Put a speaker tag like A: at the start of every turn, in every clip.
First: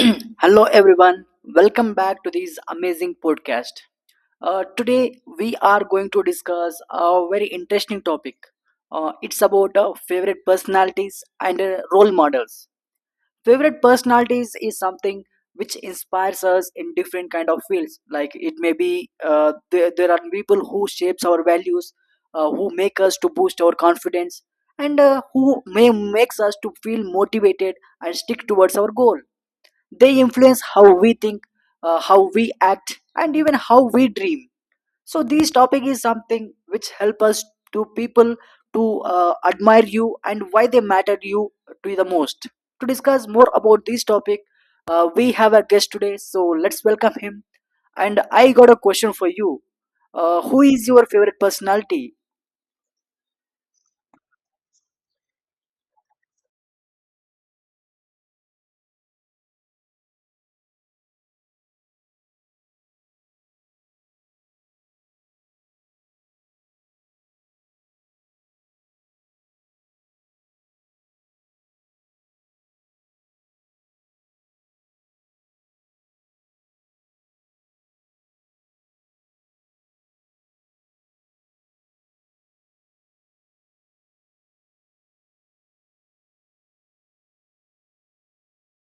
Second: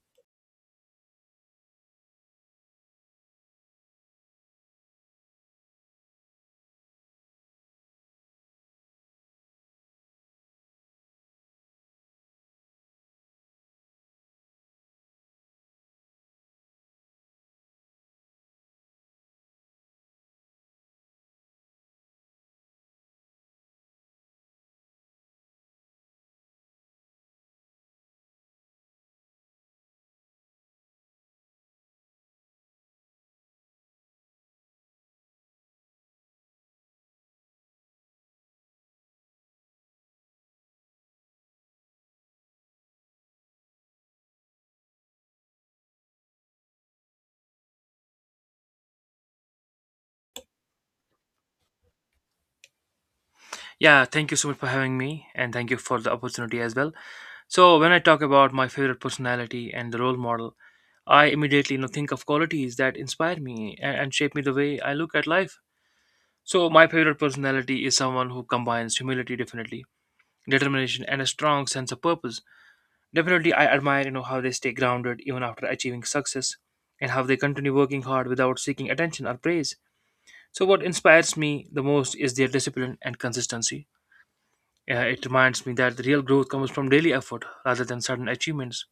A: Hello, everyone. Welcome back to this amazing podcast. Today, we are going to discuss a very interesting topic. It's about favorite personalities and role models. Favorite personalities is something which inspires us in different kind of fields. Like it may be there are people who shapes our values, who make us to boost our confidence, and who may makes us to feel motivated and stick towards our goal, they influence how we think, how we act and even how we dream. So this topic is something which help us, to people, to admire you and why they matter you to the most. To discuss more about this topic, we have a guest today, so let's welcome him. And I got a question for you. Who is your favorite personality?
B: Yeah, thank you so much for having me, and thank you for the opportunity as well. So, when I talk about my favorite personality and the role model, I immediately think of qualities that inspire me and shape me the way I look at life. So, my favorite personality is someone who combines humility, definitely, determination, and a strong sense of purpose. Definitely, I admire how they stay grounded even after achieving success, and how they continue working hard without seeking attention or praise. So, what inspires me the most is their discipline and consistency. It reminds me that the real growth comes from daily effort rather than sudden achievements.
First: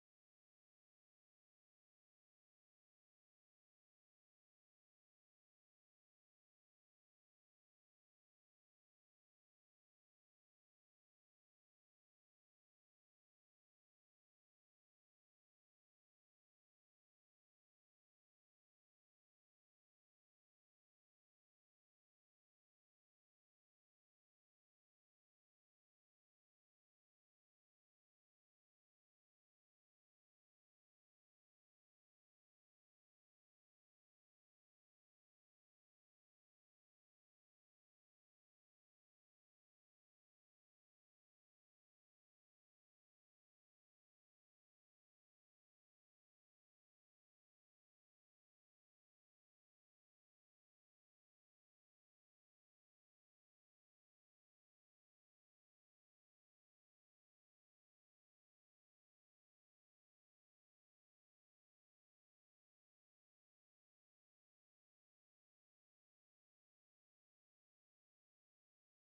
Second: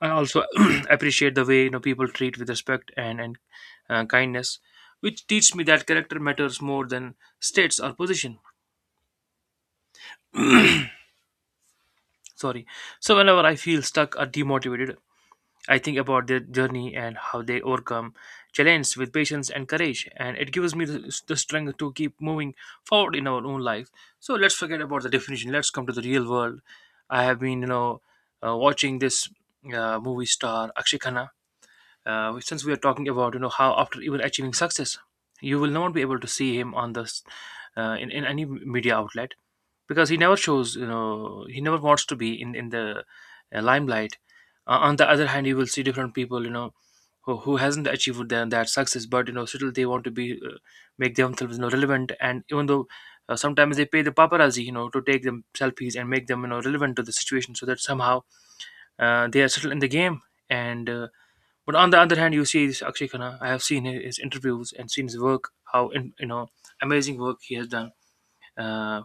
B: I also appreciate the way people treat with respect and kindness, which teach me that character matters more than states or position. Sorry. So whenever I feel stuck or demotivated, I think about their journey and how they overcome challenges with patience and courage, and it gives me the strength to keep moving forward in our own life. So let's forget about the definition. Let's come to the real world. I have been, you know, watching this movie star Akshay Khanna. Since we are talking about, you know, how after even achieving success, you will not be able to see him on in any media outlet, because he never shows, you know, he never wants to be in the limelight. On the other hand, you will see different people, you know, who hasn't achieved their, that success, but you know, still they want to be make themselves, you know, relevant, and even though sometimes they pay the paparazzi, you know, to take them selfies and make them, you know, relevant to the situation, so that somehow they are still in the game. And uh, but on the other hand, you see this Akshay Khanna. I have seen his interviews and seen his work, how in, you know, amazing work he has done uh,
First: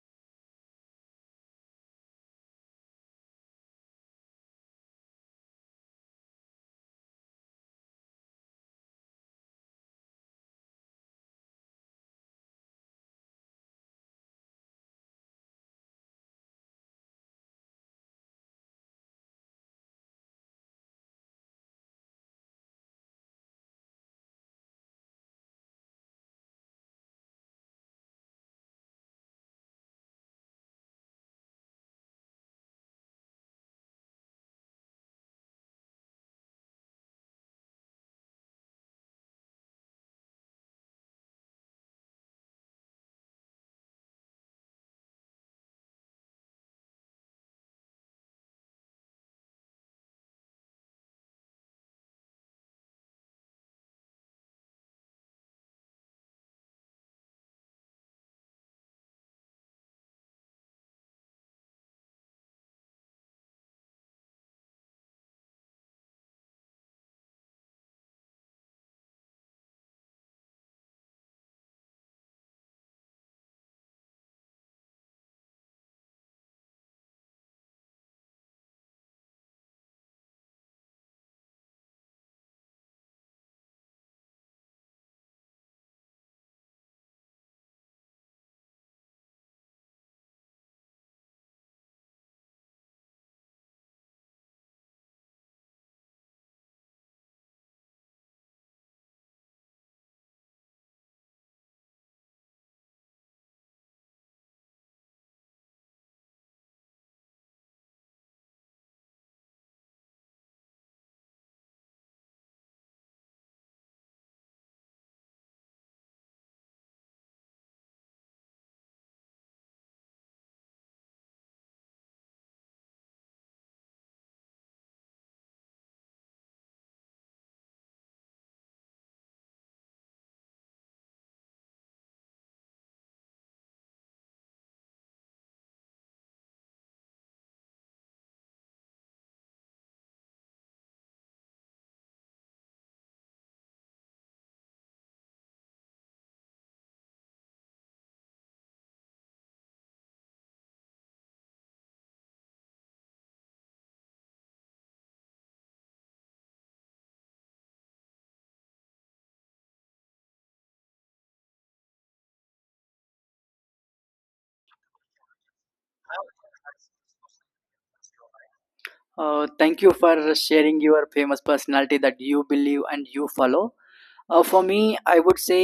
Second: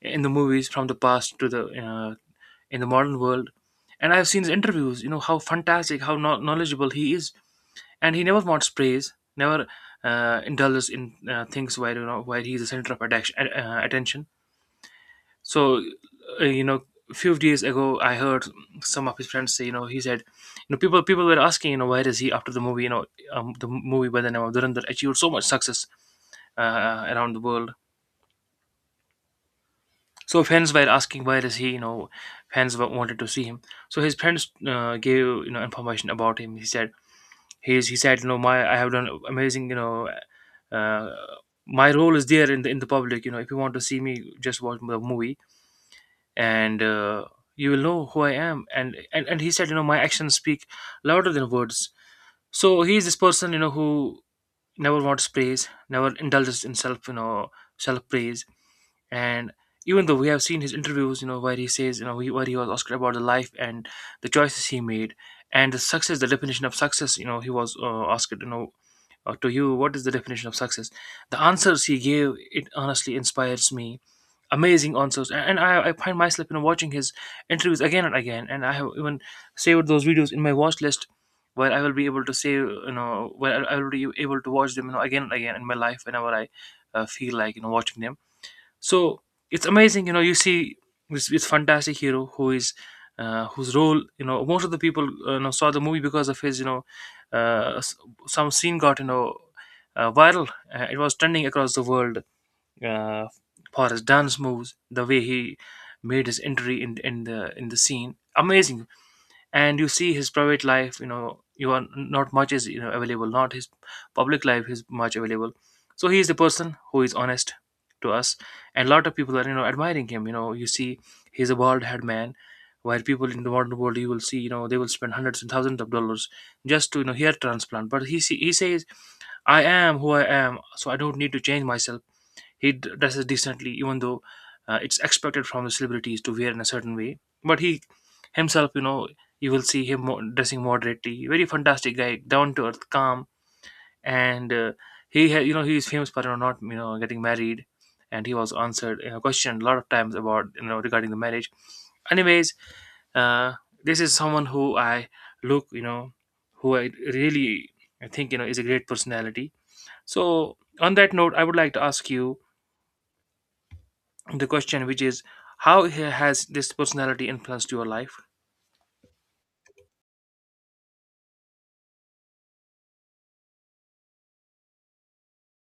B: in the movies, from the past to the in the modern world. And I've seen his interviews, you know, how fantastic, how knowledgeable he is. And he never wants praise, never indulges in things where, you know, where he's the center of attention. Attention. So, you know, a few days ago, I heard some of his friends say, you know, he said, you know, people were asking, you know, where is he after the movie? You know, the movie by the name of Durandar achieved so much success around the world. So fans were asking, where is he? You know, fans wanted to see him. So his friends gave, you know, information about him. He said, he said, you know, my, I have done amazing, you know, uh, my role is there in the public. You know, if you want to see me, just watch the movie and you will know who I am. And, and he said, you know, my actions speak louder than words. So he is this person, you know, who never wants praise, never indulges in self, you know, self praise. And even though, we have seen his interviews, you know, where he says, you know, he, where he was asked about the life and the choices he made and the success, the definition of success, you know, he was asked, you know, to you, what is the definition of success? The answers he gave, it honestly inspires me. Amazing answers. And I find myself, you know, watching his interviews again and again, and I have even saved those videos in my watch list, where I will be able to save, you know, where I will be able to watch them, you know, again and again in my life, whenever I feel like, you know, watching them. So it's amazing, you know, you see this, this fantastic hero, who is whose role, you know, most of the people, you know, saw the movie because of his, you know, uh, s- some scene got, you know, viral. It was trending across the world uh, for his dance moves, the way he made his entry in the scene. Amazing. And you see his private life, you know, you are not much is, you know, available, not his public life is much available. So he is the person who is honest to us, and a lot of people are, you know, admiring him. You know, you see, he's a bald head man, while people in the modern world, you will see, you know, they will spend hundreds and thousands of dollars just to, you know, hair transplant. But he see, he says, I am who I am, so I don't need to change myself. He dresses decently, even though it's expected from the celebrities to wear in a certain way. But he himself, you know, you will see him dressing moderately. Very fantastic guy, down to earth, calm, and he, you know, he is famous for, you know, not, you know, getting married, and he was answered, you know, questioned a lot of times about, you know, regarding the marriage. Anyways, uh, this is someone who I look, you know, who I really, I think, you know, is a great personality. So on that note, I would like to ask you the question, which is, how has this personality influenced your life?
A: Thank you for sharing your famous personality that you believe and you follow. For me, I would say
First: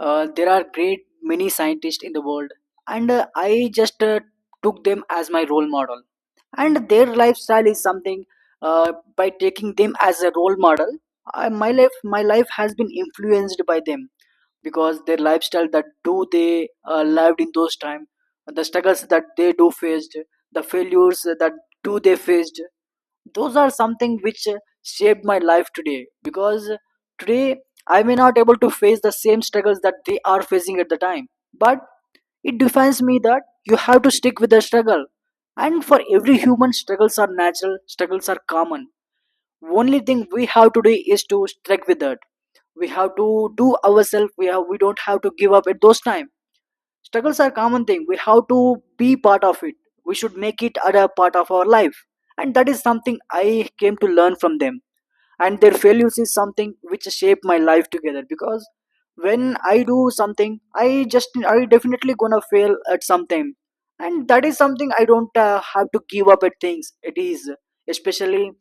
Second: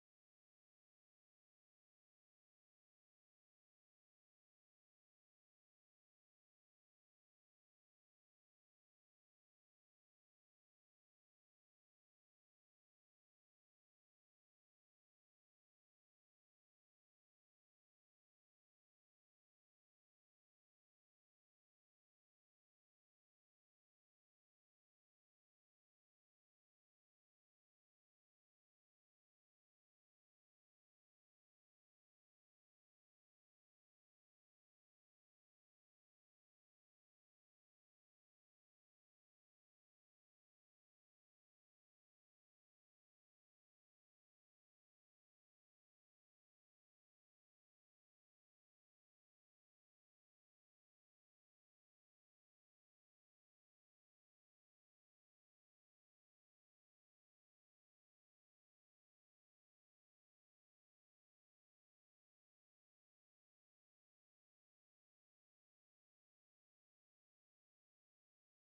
A: there are great many scientists in the world, and I just took them as my role model. And their lifestyle is something. By taking them as a role model, I, my life has been influenced by them because their lifestyle that do they lived in those time, the struggles that they do faced, the failures that do they faced, those are something which shaped my life today, because today I may not able to face the same struggles that they are facing at the time. But it defines me that you have to stick with the struggle, and for every human struggles are natural, struggles are common. Only thing we have to do is to stick with that. We have to do ourselves, we have we don't have to give up at those time. Struggles are common thing, we have to be part of it, we should make it a part of our life, and that is something I came to learn from them. And their failures is something which shape my life together, because when I do something, I definitely gonna fail at something. And that is something I don't have to give up at things. It is especially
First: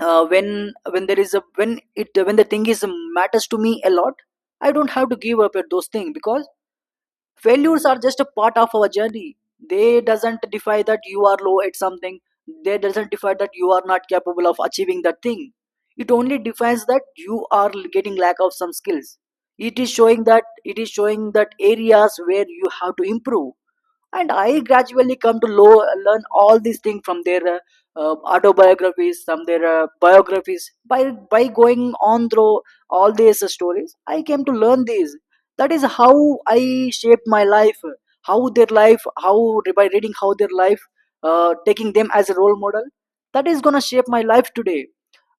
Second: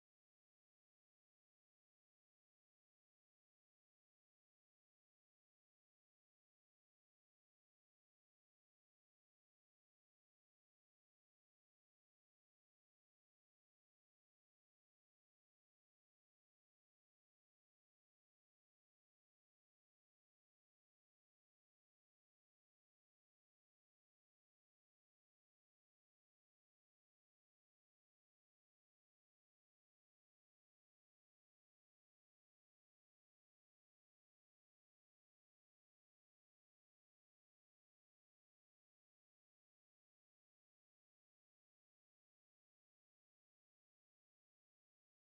A: uh, when when there is a when it when the thing is matters to me a lot, I don't have to give up at those things, because failures are just a part of our journey. They doesn't define that you are low at something, they doesn't define that you are not capable of achieving that thing. It only defines that you are getting lack of some skills, it is showing that areas where you have to improve. And I gradually come to lo- learn all these things from their autobiographies, from their biographies, by going on through all these stories I came to learn these. That is how I shaped my life, how their life, how by reading how their life, taking them as a role model, that is gonna shape my life today.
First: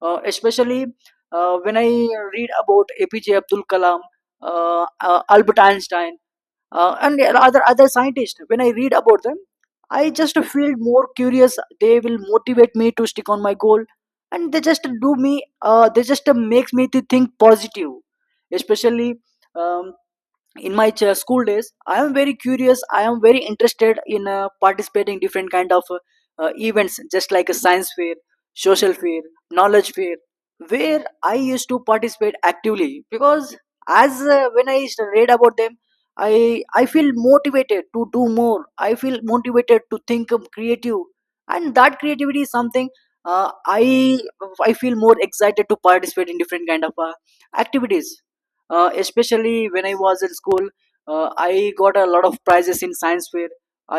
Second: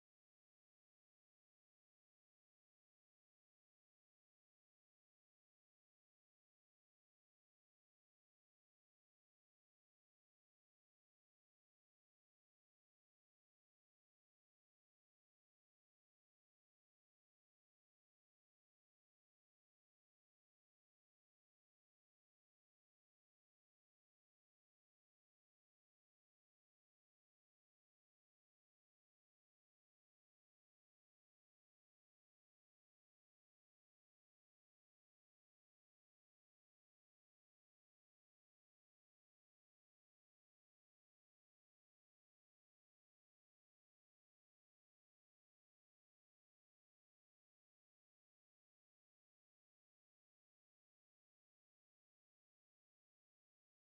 A: Especially when I read about apj abdul kalam, albert einstein, and other scientists, when I read about them, I just feel more curious. They will motivate me to stick on my goal, and they just do me, they just makes me to think positive. Especially um, in my ch- school days, I am very curious, I am very interested in participating different kind of events, just like a science fair, social fair, knowledge fair, where I used to participate actively. Because as when I used to read about them, i I feel motivated to do more, I feel motivated to think of creative. And that creativity is something, uh, i I feel more excited to participate in different kind of activities. Especially when I was at school, I got a lot of prizes in science fair.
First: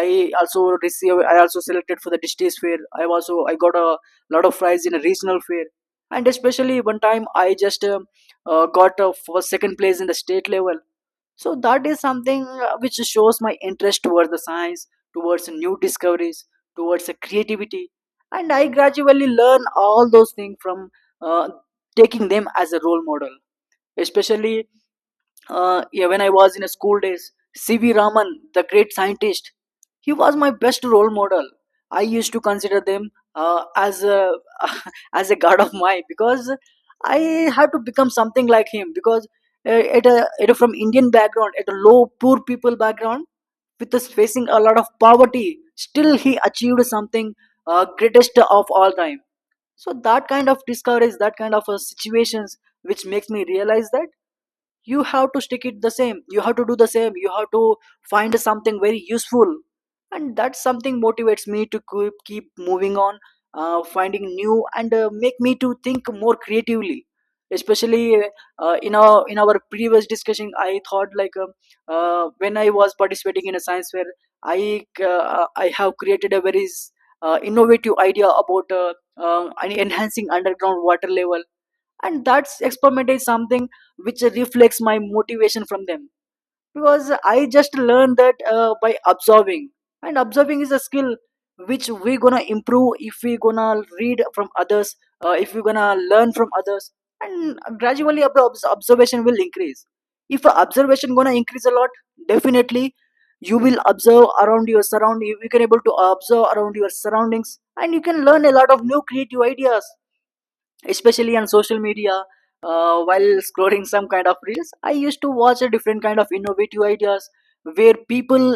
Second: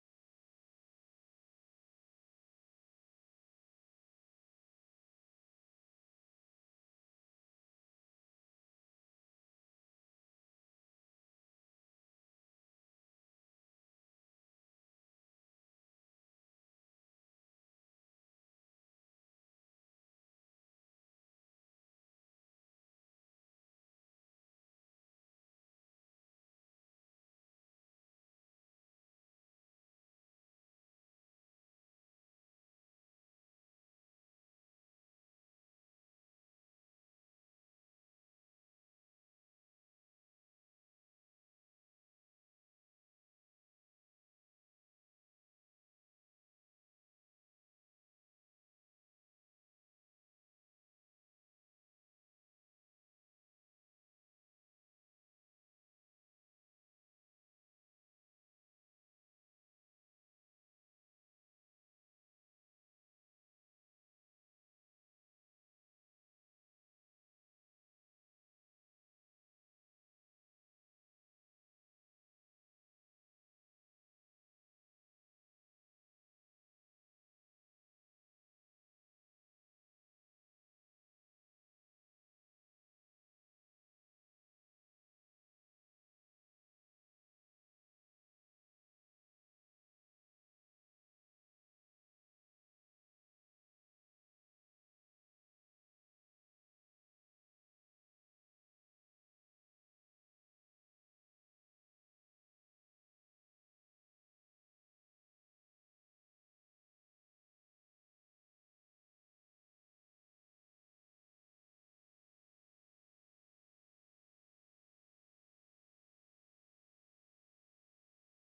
A: I also selected for the district fair, I got a lot of prize in a regional fair. And especially one time I just got a first second place in the state level. So that is something which shows my interest towards the science, towards new discoveries, towards the creativity. And I gradually learn all those things from uh, taking them as a role model. Especially yeah, when I was in a school days, C.V. Raman, the great scientist, he was my best role model. I used to consider them as a as a god of mine, because I had to become something like him. Because at a from Indian background, at a low poor people background, with us facing a lot of poverty, still he achieved something greatest of all time. So that kind of discoveries, that kind of situations, which makes me realize that you have to stick it the same, you have to do the same, you have to find something very useful. And that something motivates me to keep moving on, finding new, and make me to think more creatively. Especially in our previous discussion, I thought like, when I was participating in a science fair, I have created a very innovative idea about enhancing underground water level. And that's experiment is something which reflects my motivation from them, because I just learned that by observing. And observing is a skill which we gonna improve if we gonna read from others, if we gonna learn from others. And gradually our obs- observation will increase. If our observation gonna increase a lot, definitely you will observe around your surrounding, you can able to observe around your surroundings, and you can learn a lot of new creative ideas. Especially on social media, while scrolling some kind of reels, I used to watch a different kind of innovative ideas, where people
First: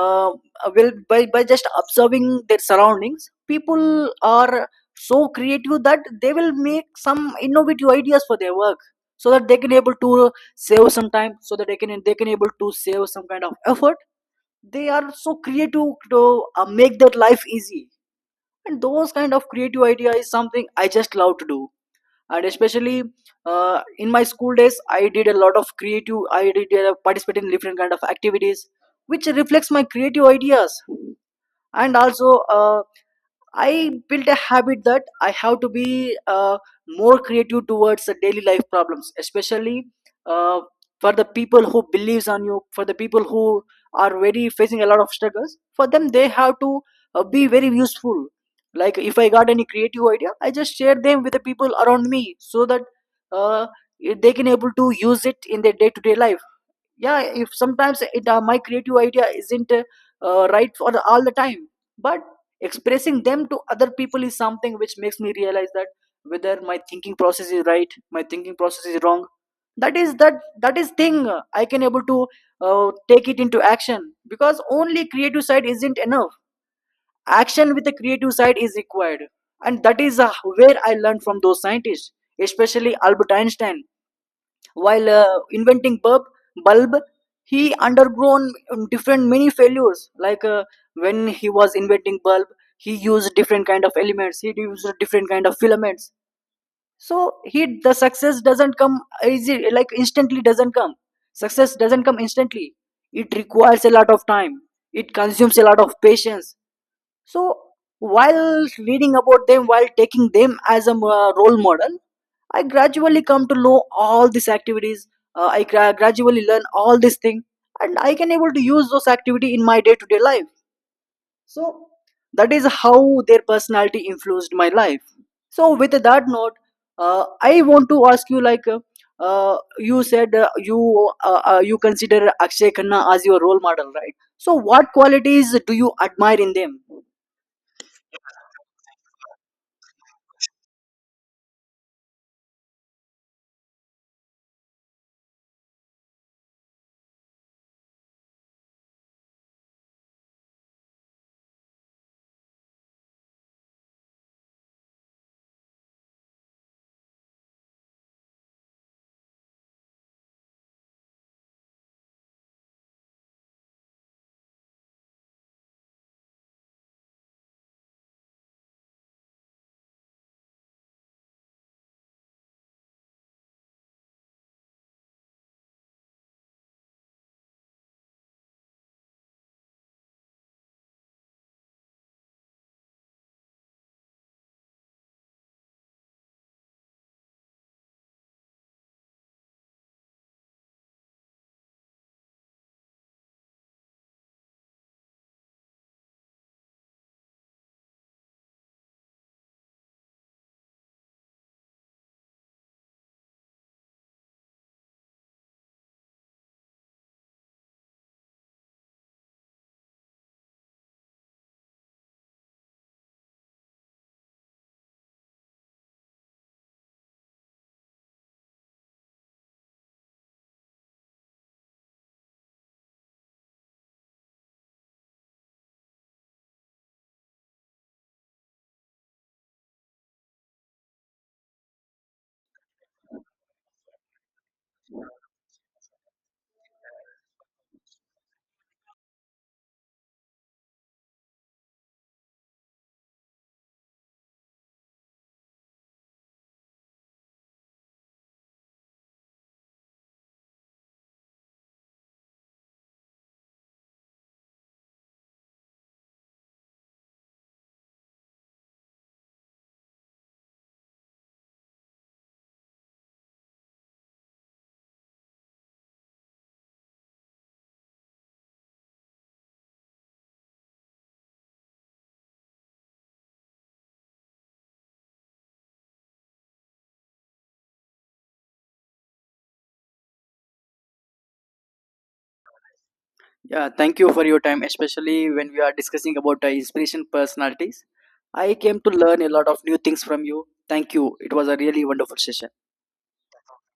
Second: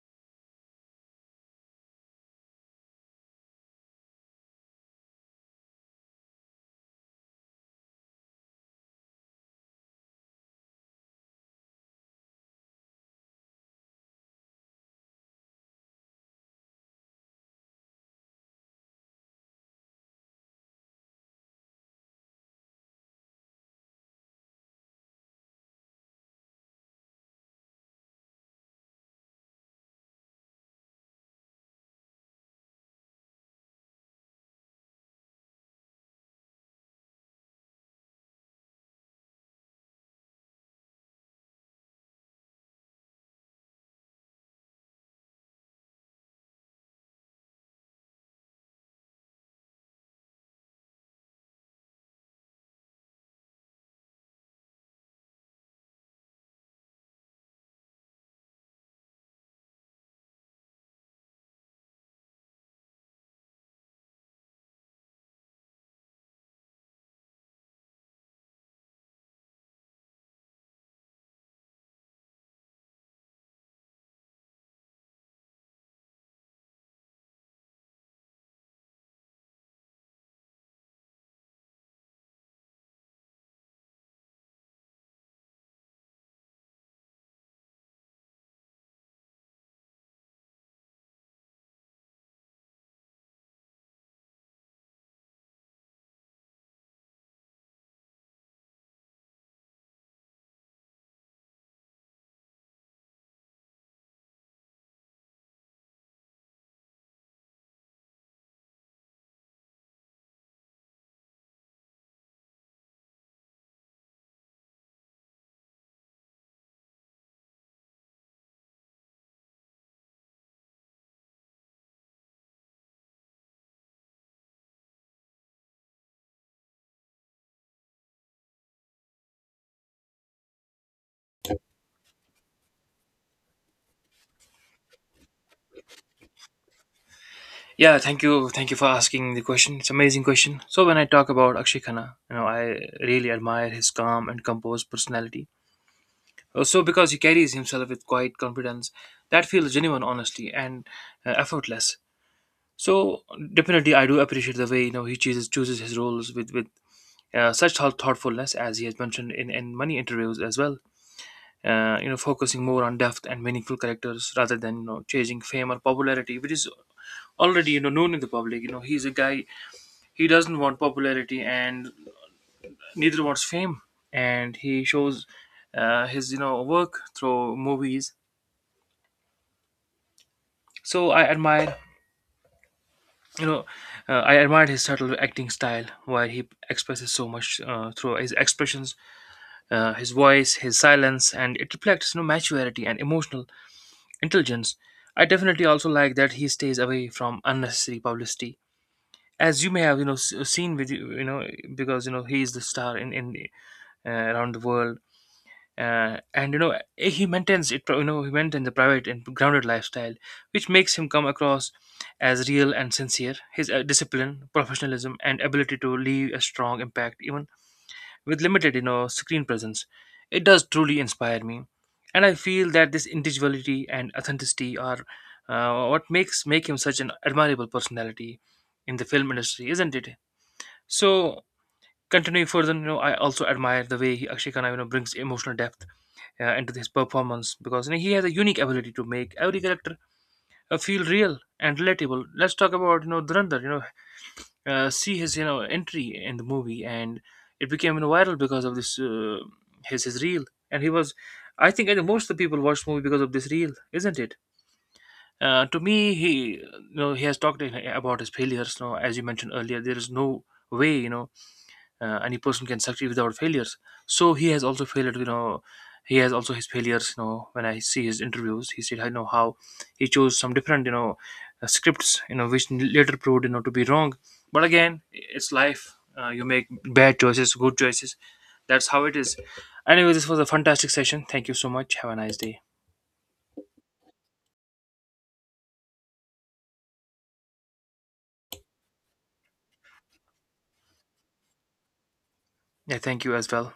A: uh, will by just observing their surroundings, people are so creative that they will make some innovative ideas for their work, so that they can able to save some time, so that they can able to save some kind of effort. They are so creative to make their life easy, and those kind of creative idea is something I just love to do. And especially in my school days, I did participate in different kind of activities which reflects my creative ideas. And also I built a habit that I have to be more creative towards the daily life problems. Especially uh, for the people who believes on you, for the people who are very facing a lot of struggles. For them, they have to be very useful. Like if I got any creative idea, I just share them with the people around me, so that uh, they can able to use it in their day to day life. Yeah, if sometimes it my creative idea isn't right for the- all the time. But expressing them to other people is something which makes me realize that whether my thinking process is right, my thinking process is wrong. That is thing I can able to take it into action. Because only creative side isn't enough, action with the creative side is required. And that is where I learned from those scientists, especially albert einstein. While inventing bulb, bulb, he undergone different many failures. Like when he was inventing bulb, he used different kind of elements. He used different kind of filaments. So he the success doesn't come easy, like instantly doesn't come. Success doesn't come instantly. It requires a lot of time. It consumes a lot of patience. So while reading about them, while taking them as a role model, I gradually come to know all these activities. Gradually learn all these things, and I can able to use those activity in my day to day life. So that is how their personality influenced my life. So with that note, I want to ask you like. You said you consider Akshay Khanna as your role model, right? So, what qualities do you admire in them?
B: Yeah, thank you, thank you for asking the question. It's an amazing question. So when I talk about Akshay Khanna, you know, I really admire his calm and composed personality, also because he carries himself with quiet confidence that feels genuine, honestly, and effortless. So, definitely, I do appreciate the way, you know, he chooses his roles with such thoughtfulness, as he has mentioned in many interviews as well. You know, focusing more on depth and meaningful characters, rather than, you know, chasing fame or popularity, which is already, you know, known in the public. You know, he's a guy, he doesn't want popularity, and neither wants fame. And he shows his, you know, work through movies. So I admire, you know, I admired his subtle acting style, where he expresses so much through his expressions, his voice, his silence, and it reflects, you know, maturity and emotional intelligence. I definitely also like that he stays away from unnecessary publicity, as you may have, you know, seen with you, you know, because you know he is the star in around the world. And you know, he maintains it, you know, he maintains a private and grounded lifestyle, which makes him come across as real and sincere. His discipline, professionalism, and ability to leave a strong impact, even with limited, you know, screen presence, it does truly inspire me. And I feel that this individuality and authenticity are what makes make him such an admirable personality in the film industry, isn't it? So, continuing further, you know, I also admire the way he, Akshay Khanna, you know, brings emotional depth into his performance, because you know, he has a unique ability to make every character feel real and relatable. Let's talk about, you know, Durandar, you know, see his, you know, entry in the movie, and it became, you know, viral because of this his reel. And he was, I think most of the people watched the movie because of this reel, isn't it? To me, he, you know, he has talked about his failures, you know, as you mentioned earlier, there is no way, you know, any person can succeed without failures. So he has also failed, you know, he has also his failures, you know, when I see his interviews, he said, I know how he chose some different, you know, scripts, you know, which later proved, you know, to be wrong. But again, it's life, you make bad choices, good choices, that's how it is. Anyway, this was a fantastic session, thank you so much, have a nice day.
A: Yeah, thank you for your time, especially when we are discussing about inspiration personalities. I came to learn a lot of new things from you. Thank you. It was a really wonderful session.
B: Yeah, thank you as well.